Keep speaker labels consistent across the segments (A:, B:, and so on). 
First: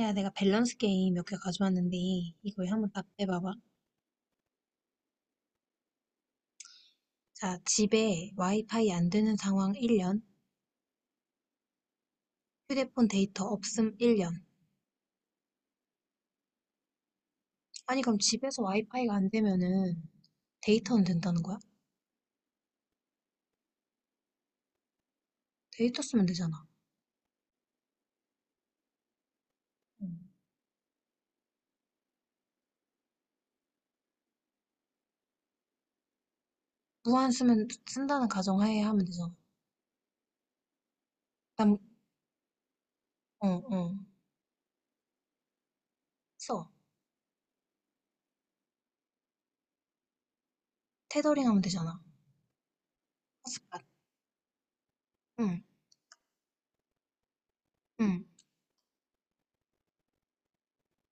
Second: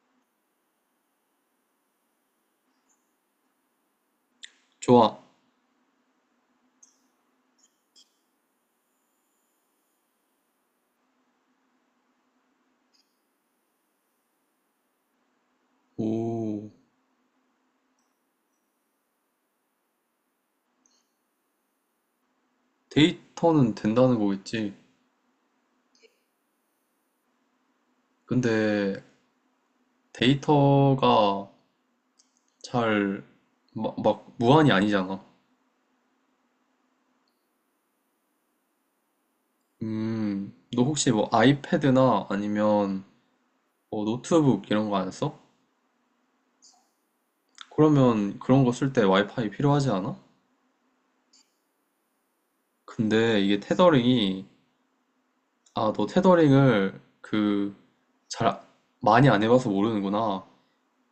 A: 야, 내가 밸런스 게임 몇 개 가져왔는데, 이거 한번 답해봐봐.
B: 좋아.
A: 자, 집에 와이파이 안 되는 상황 1년, 휴대폰 데이터 없음 1년.
B: 오,
A: 아니, 그럼 집에서 와이파이가 안 되면은 데이터는 된다는 거야?
B: 데이터는 된다는 거겠지.
A: 데이터 쓰면 되잖아.
B: 근데
A: 응.
B: 데이터가 잘, 무한이 아니잖아.
A: 무한 쓰면, 쓴다는 가정하에 하면 되잖아.
B: 너 혹시 뭐
A: 난,
B: 아이패드나 아니면
A: 어, 어,
B: 뭐 노트북 이런 거 안 써?
A: 써.
B: 그러면 그런 거 쓸 때 와이파이 필요하지 않아?
A: 테더링 하면 되잖아.
B: 근데 이게
A: 핫스팟.
B: 테더링이,
A: 응,
B: 아, 너 테더링을 그,
A: 응,
B: 잘, 많이 안 해봐서 모르는구나.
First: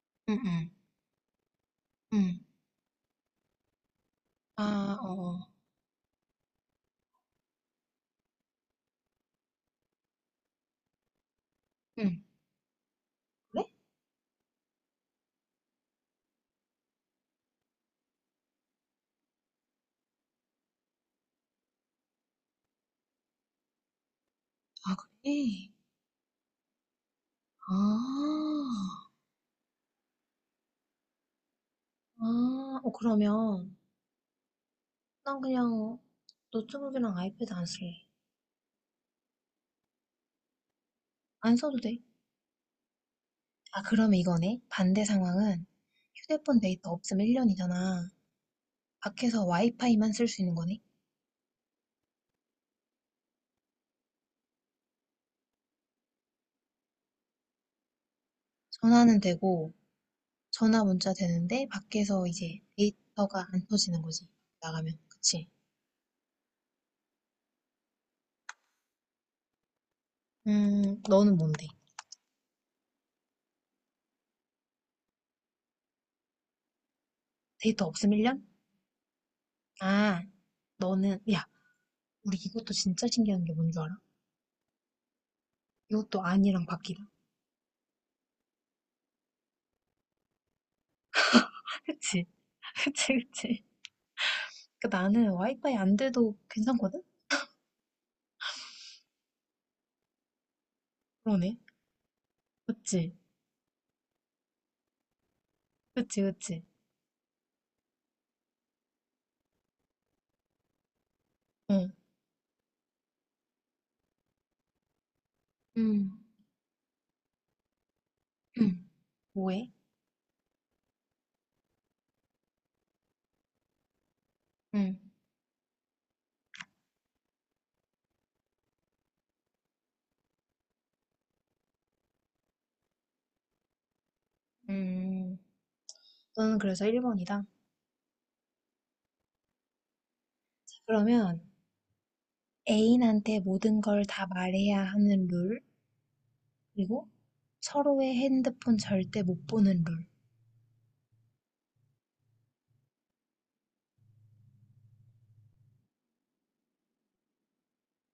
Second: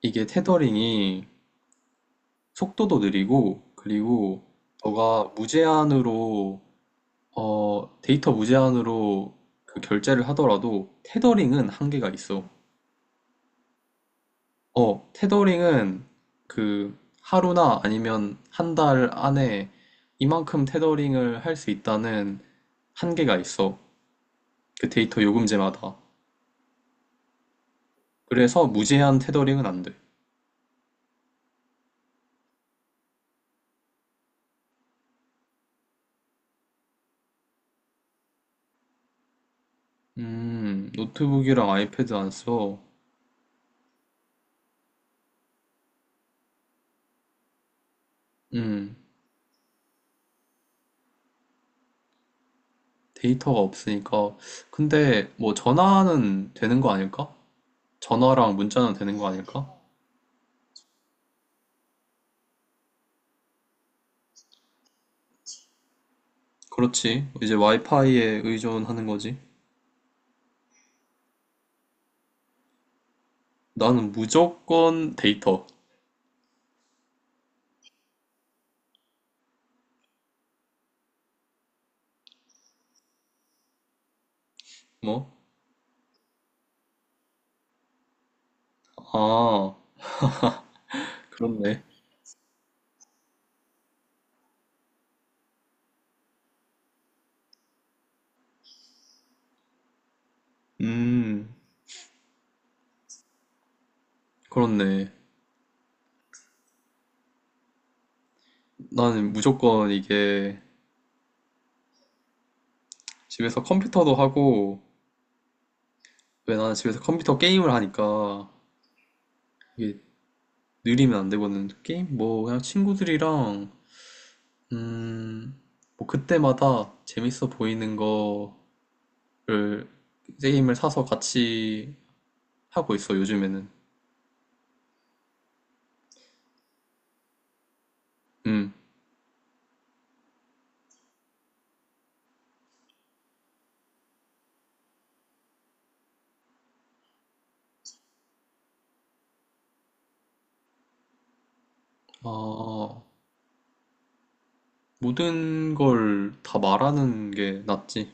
B: 이게
A: 응, 응,
B: 테더링이
A: 응.
B: 속도도 느리고, 그리고
A: 아, 어,
B: 너가
A: 어.
B: 무제한으로, 어, 데이터 무제한으로 그 결제를 하더라도 테더링은 한계가
A: 응.
B: 있어.
A: 그래?
B: 어, 테더링은 그 하루나 아니면 한 달 안에 이만큼 테더링을 할 수 있다는 한계가 있어. 그
A: 아,
B: 데이터
A: 그래?
B: 요금제마다. 그래서
A: 아.
B: 무제한 테더링은 안 돼.
A: 아, 그러면 난 그냥 노트북이랑 아이패드 안 쓸래. 안
B: 노트북이랑
A: 써도 돼.
B: 아이패드 안 써.
A: 아, 그러면 이거네. 반대 상황은 휴대폰 데이터 없으면 1년이잖아.
B: 음.
A: 밖에서 와이파이만 쓸 수 있는 거네.
B: 데이터가 없으니까. 근데 뭐 전화는 되는 거 아닐까? 전화랑 문자는 되는
A: 전화는
B: 거 아닐까?
A: 되고, 전화 문자 되는데, 밖에서 이제 데이터가 안 터지는 거지. 나가면. 그치?
B: 그렇지. 이제 와이파이에 의존하는 거지.
A: 너는 뭔데?
B: 나는 무조건 데이터.
A: 데이터 없으면 1년? 아, 너는, 야, 우리 이것도 진짜 신기한 게 뭔 줄 알아?
B: 뭐?
A: 이것도 아니랑 바뀌다.
B: 아, 그렇네.
A: 그치? 그치, 그치. 그 나는 와이파이 안 돼도 괜찮거든?
B: 음,
A: 그러네. 그치?
B: 그렇네.
A: 그치, 그치.
B: 나는 무조건 이게
A: 응.
B: 집에서 컴퓨터도 하고,
A: 음,
B: 왜 나는 집에서 컴퓨터 게임을 하니까
A: 음, 뭐해?
B: 이게 느리면 안 되거든. 게임? 뭐, 그냥 친구들이랑,
A: 음,
B: 음, 뭐 그때마다 재밌어 보이는 거 를 게임을 사서 같이 하고 있어, 요즘에는.
A: 음. 너는 그래서 1번이다.
B: 음.
A: 그러면 애인한테 모든 걸 다 말해야 하는 룰, 그리고 서로의 핸드폰 절대 못 보는 룰.
B: 아, 모든 걸 다 말하는 게 낫지.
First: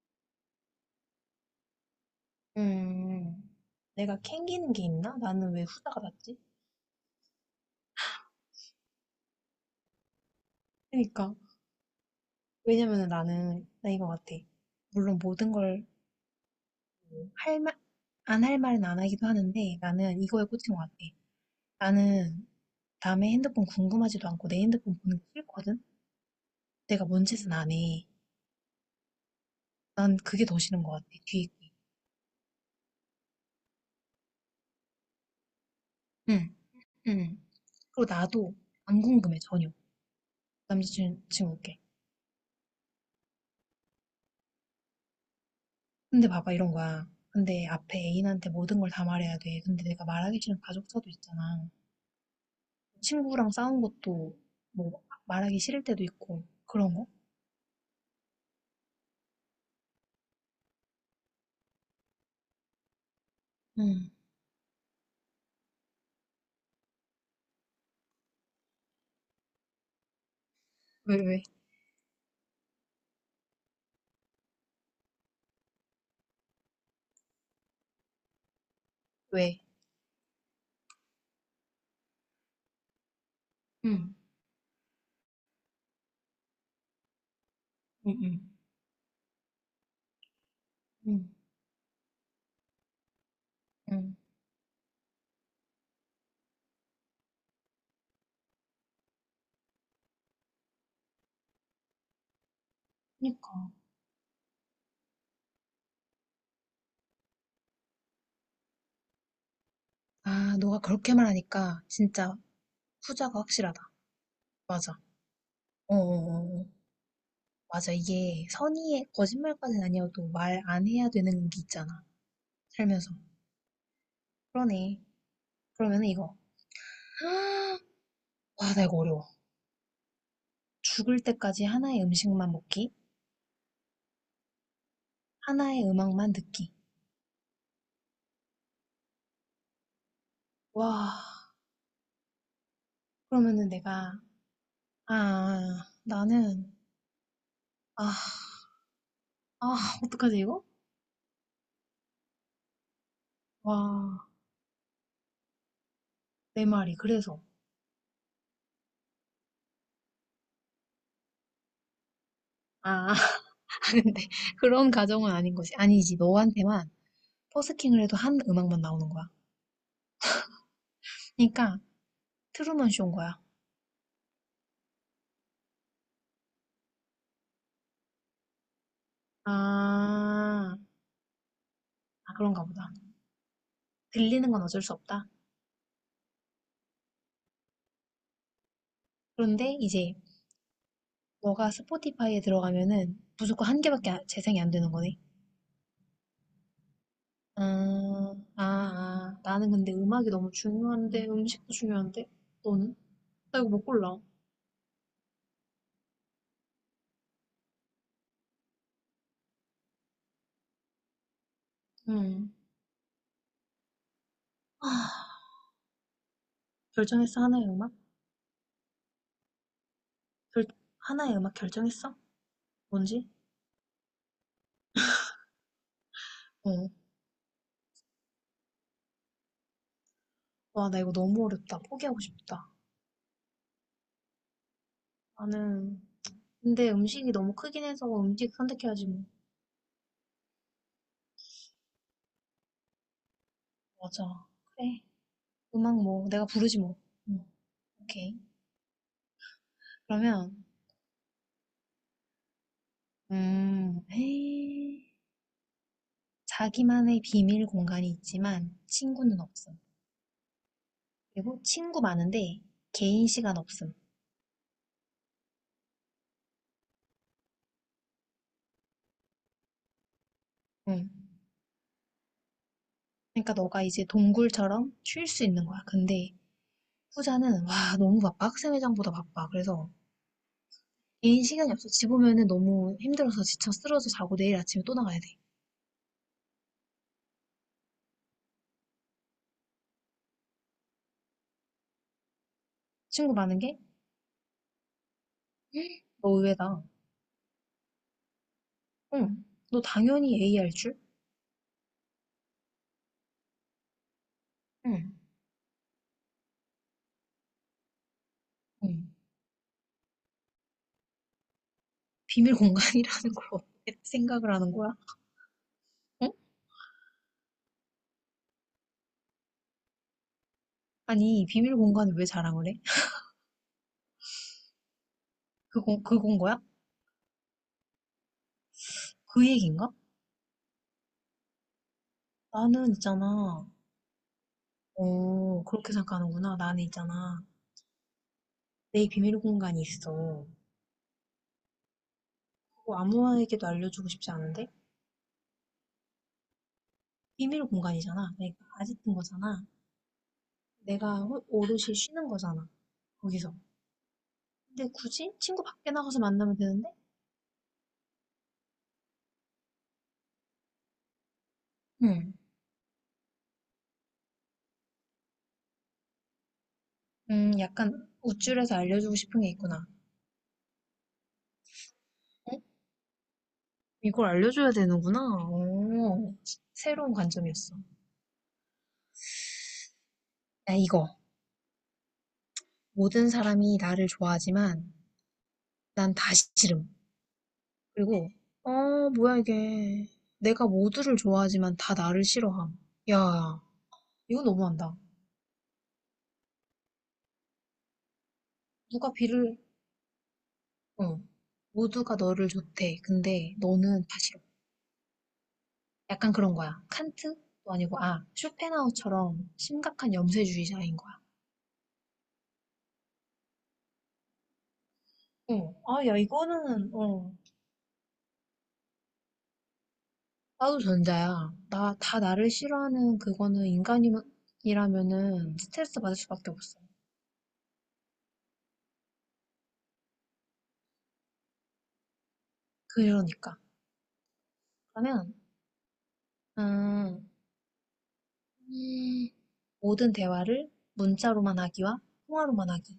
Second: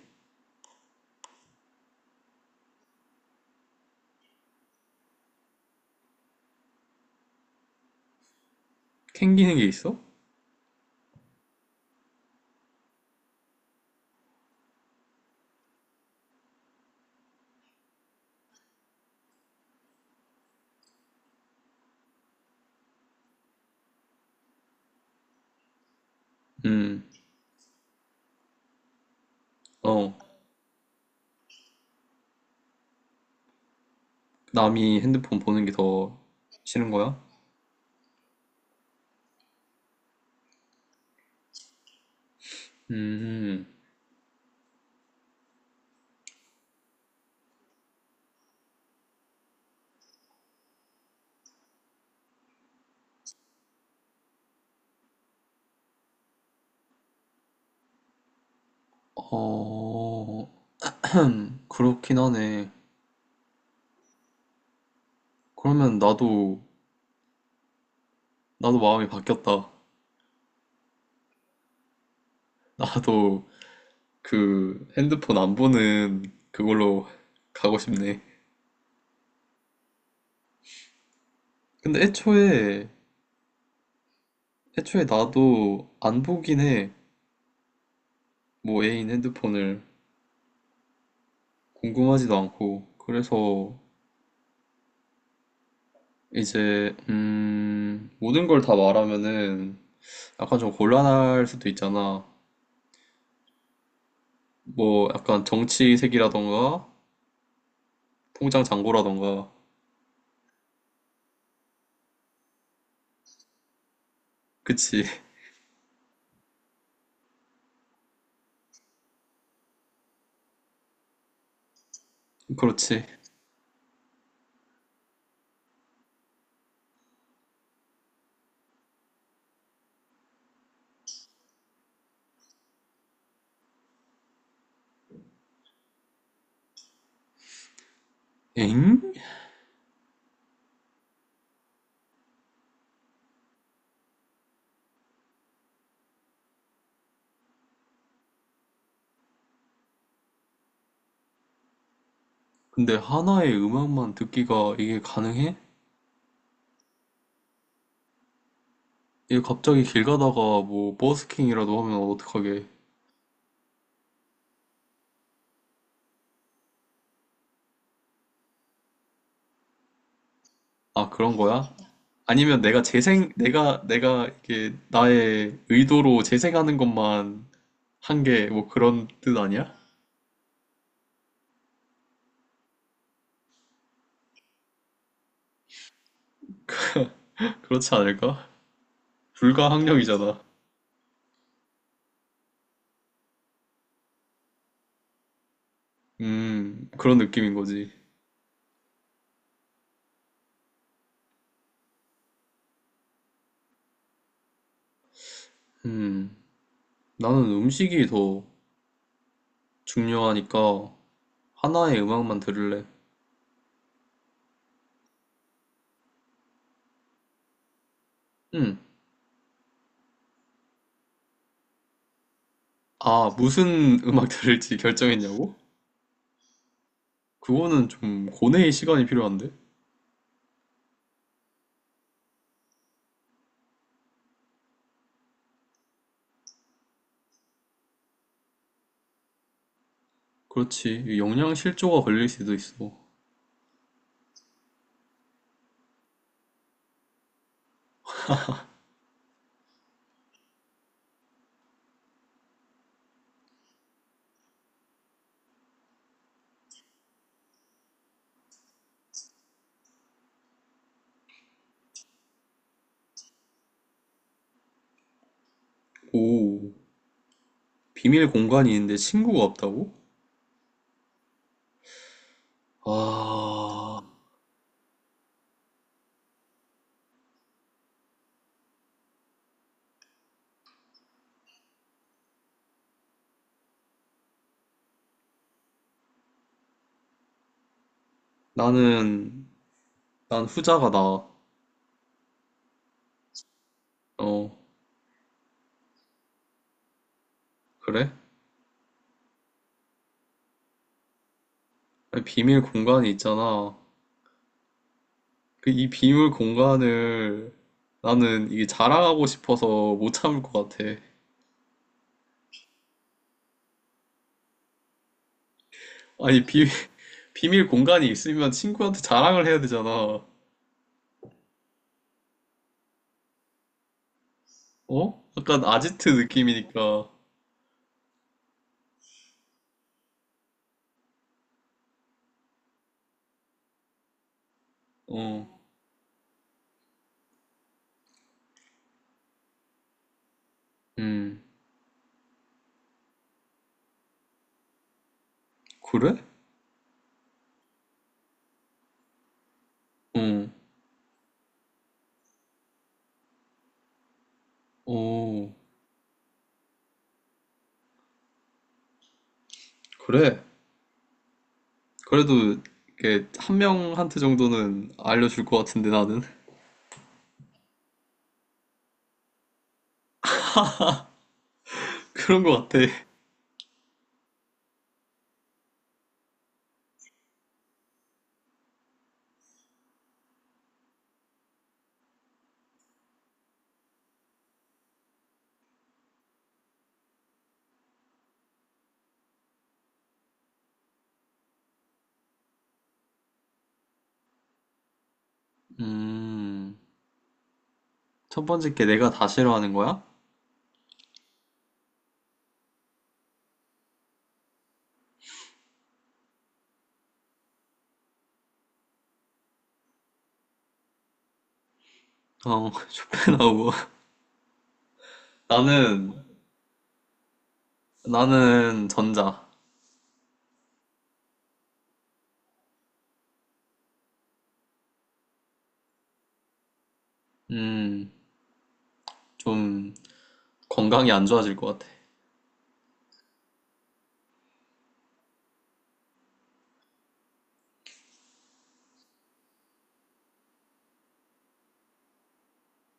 A: 음. 내가 캥기는 게 있나? 나는 왜 후자가 났지?
B: 캥기는 게 있어?
A: 그러니까. 왜냐면 나는, 나 이거 같아. 물론 모든 걸 할 말, 안 할 말은 안 하기도 하는데 나는 이거에 꽂힌 것 같아. 나는 남의 핸드폰 궁금하지도 않고 내 핸드폰 보는 게 싫거든?
B: 음.
A: 내가 뭔 짓은 안 해.
B: 어,
A: 난 그게 더 싫은 것 같아, 뒤에 게.
B: 남이 핸드폰 보는 게 더
A: 응,
B: 싫은 거야?
A: 응. 그리고 나도 안 궁금해, 전혀. 남자친구께.
B: 음.
A: 근데 봐봐, 이런 거야. 근데 앞에 애인한테 모든 걸 다 말해야 돼. 근데 내가 말하기 싫은 가족사도 있잖아. 친구랑 싸운 것도 뭐 말하기 싫을 때도 있고, 그런 거?
B: 어, 그렇긴 하네.
A: 응.
B: 그러면 나도, 나도 마음이 바뀌었다.
A: 왜, 왜?
B: 나도 그 핸드폰 안 보는 그걸로 가고 싶네.
A: 왜?
B: 근데
A: 응,
B: 애초에 나도 안 보긴 해.
A: 응, 응.
B: 뭐 애인 핸드폰을
A: 응,
B: 궁금하지도 않고. 그래서
A: 응.
B: 이제 모든 걸 다 말하면은 약간 좀 곤란할 수도 있잖아.
A: 그니까.
B: 뭐 약간 정치색이라던가 통장 잔고라던가.
A: 아, 너가 그렇게 말하니까 진짜 후자가 확실하다. 맞아.
B: 그치.
A: 어어어. 맞아. 이게 선의의 거짓말까지는 아니어도 말 안 해야 되는 게 있잖아.
B: 그렇지.
A: 살면서. 그러네. 그러면 이거. 와, 나 이거 어려워. 죽을 때까지 하나의 음식만 먹기, 하나의 음악만 듣기.
B: 엥?
A: 와, 그러면은 내가, 아, 나는, 아, 아, 어떡하지 이거?
B: 근데 하나의 음악만
A: 와,
B: 듣기가 이게 가능해?
A: 내 말이 그래서.
B: 이게 갑자기 길 가다가 뭐 버스킹이라도 하면 어떡하게.
A: 아, 근데 그런 가정은 아닌 것이 아니지. 너한테만 버스킹을 해도 한 음악만 나오는 거야.
B: 아, 그런 거야?
A: 그러니까
B: 아니면
A: 트루먼 쇼인 거야.
B: 내가 이게 나의 의도로 재생하는 것만 한 게 뭐 그런 뜻 아니야?
A: 아, 아, 그런가 보다. 들리는 건 어쩔 수 없다.
B: 그렇지 않을까?
A: 그런데 이제
B: 불가항력이잖아.
A: 너가 스포티파이에 들어가면은 무조건 한 개밖에 재생이 안 되는 거네.
B: 그런 느낌인
A: 아,
B: 거지.
A: 아, 아. 나는 근데 음악이 너무 중요한데 음식도 중요한데 너는? 나 이거 못 골라.
B: 음, 나는 음식이 더 중요하니까 하나의 음악만
A: 음.
B: 들을래.
A: 아, 결정했어 하나의 음악?
B: 음,
A: 결, 하나의 음악 결정했어? 뭔지?
B: 아, 무슨 음악 들을지 결정했냐고?
A: 어,
B: 그거는 좀 고뇌의 시간이 필요한데?
A: 와, 나 이거 너무 어렵다. 포기하고 싶다. 나는, 근데 음식이 너무 크긴 해서 음식 선택해야지 뭐.
B: 그렇지. 영양 실조가 걸릴 수도 있어.
A: 맞아. 그래. 음악 뭐, 내가 부르지 뭐. 응, 오케이. 그러면, 에이. 자기만의 비밀 공간이 있지만 친구는 없음. 그리고 친구 많은데 개인 시간 없음.
B: 오. 비밀 공간이 있는데 친구가 없다고?
A: 응. 그러니까 너가
B: 아,
A: 이제 동굴처럼 쉴 수 있는 거야. 근데 후자는, 와, 너무 바빠. 학생회장보다 바빠. 그래서 개인 시간이 없어. 집 오면은 너무 힘들어서 지쳐 쓰러져 자고 내일 아침에 또 나가야 돼.
B: 나는 난 후자가 나아.
A: 친구 많은 게?
B: 어,
A: 헉, 너 의외다.
B: 그래?
A: 응. 너 당연히 A 할 줄?
B: 아니, 비밀 공간이 있잖아.
A: 응.
B: 그 이 비밀 공간을 나는 이게
A: 응.
B: 자랑하고 싶어서 못 참을 것 같아.
A: 비밀 공간이라는 걸 어떻게 생각을 하는 거야? 응?
B: 아니, 비, 비밀 공간이 있으면 친구한테 자랑을 해야 되잖아.
A: 아니, 비밀 공간을 왜 자랑을 해?
B: 어? 약간
A: 그, 공,
B: 아지트
A: 그건 거야?
B: 느낌이니까.
A: 그 얘기인가? 나는 있잖아.
B: 어,
A: 어, 그렇게 생각하는구나. 나는 있잖아. 내 비밀 공간이 있어.
B: 음,
A: 그거 아무에게도 알려주고 싶지 않은데?
B: 그래?
A: 비밀 공간이잖아. 내가 아직은 거잖아.
B: 어,
A: 내가 오롯이 쉬는 거잖아. 거기서. 근데 굳이
B: 어,
A: 친구 밖에 나가서 만나면 되는데?
B: 그래.
A: 응.
B: 그래도 이렇게 한 명한테 정도는 알려줄 것 같은데 나는
A: 약간 우쭐해서 알려주고 싶은 게 있구나.
B: 그런
A: 응?
B: 것 같아.
A: 이걸 알려줘야 되는구나. 오, 새로운 관점이었어. 야, 이거. 모든 사람이 나를 좋아하지만 난 다 싫음. 그리고, 어, 뭐야 이게. 내가 모두를 좋아하지만 다 나를 싫어함. 야, 이거 너무한다.
B: 음, 첫 번째 게 내가
A: 누가
B: 다
A: 비를,
B: 싫어하는 거야?
A: 어, 모두가 너를 좋대. 근데 너는 다 싫어. 약간 그런 거야. 칸트도 아니고, 아, 쇼펜하우처럼 심각한 염세주의자인 거야.
B: 어, 쇼펜하우어.
A: 어, 아,
B: 나는
A: 야, 이거는,
B: 나는 전자.
A: 나도 전자야. 나, 다 나를 싫어하는 그거는 인간이라면은 스트레스 받을 수밖에 없어.
B: 음, 좀 건강이 안 좋아질 것 같아.
A: 그러니까. 그러면, 음, 음, 모든 대화를 문자로만 하기와 통화로만 하기.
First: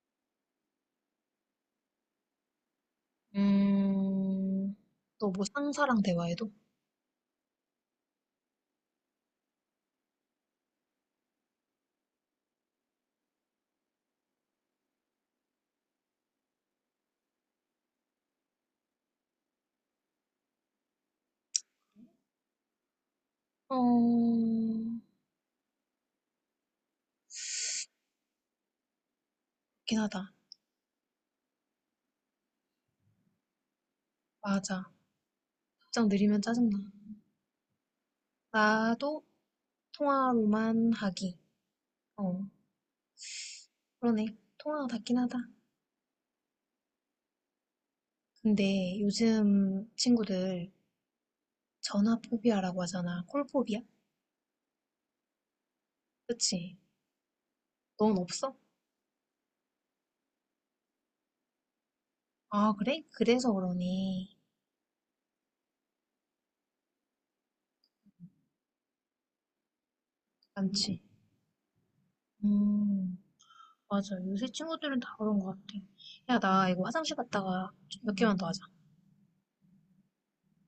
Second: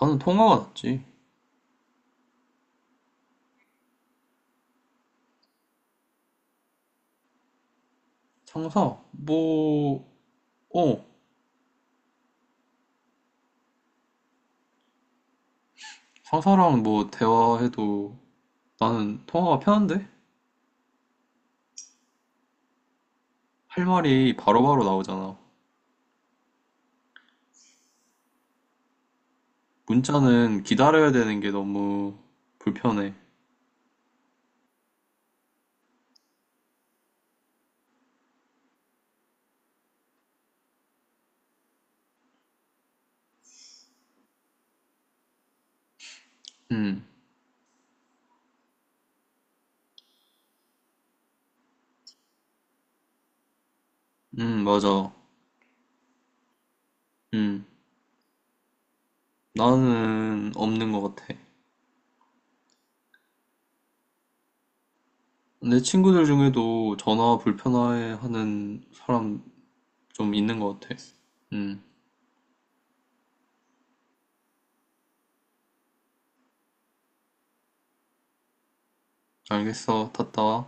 B: 나는 통화가 낫지.
A: 음, 또 뭐 상사랑 대화해도?
B: 상사 뭐, 어, 상사랑 뭐 대화해도 나는 통화가 편한데? 할 말이
A: 어,
B: 바로바로 나오잖아.
A: 그렇긴 하다.
B: 문자는 기다려야 되는 게 너무 불편해.
A: 맞아. 답장 느리면 짜증나. 나도 통화로만 하기. 어, 그러네. 통화가 닿긴 하다.
B: 음,
A: 근데 요즘 친구들 전화 포비아라고 하잖아. 콜 포비아?
B: 맞아.
A: 그치?
B: 음,
A: 넌 없어?
B: 나는 없는 것 같아.
A: 아, 그래? 그래서 그러니.
B: 내 친구들 중에도 전화 불편해하는 사람 좀 있는 것 같아.
A: 많지.
B: 음,
A: 음, 맞아. 요새 친구들은 다 그런 것 같아. 야, 나 이거 화장실 갔다가 몇 개만 더 하자.
B: 알겠어. 탔다.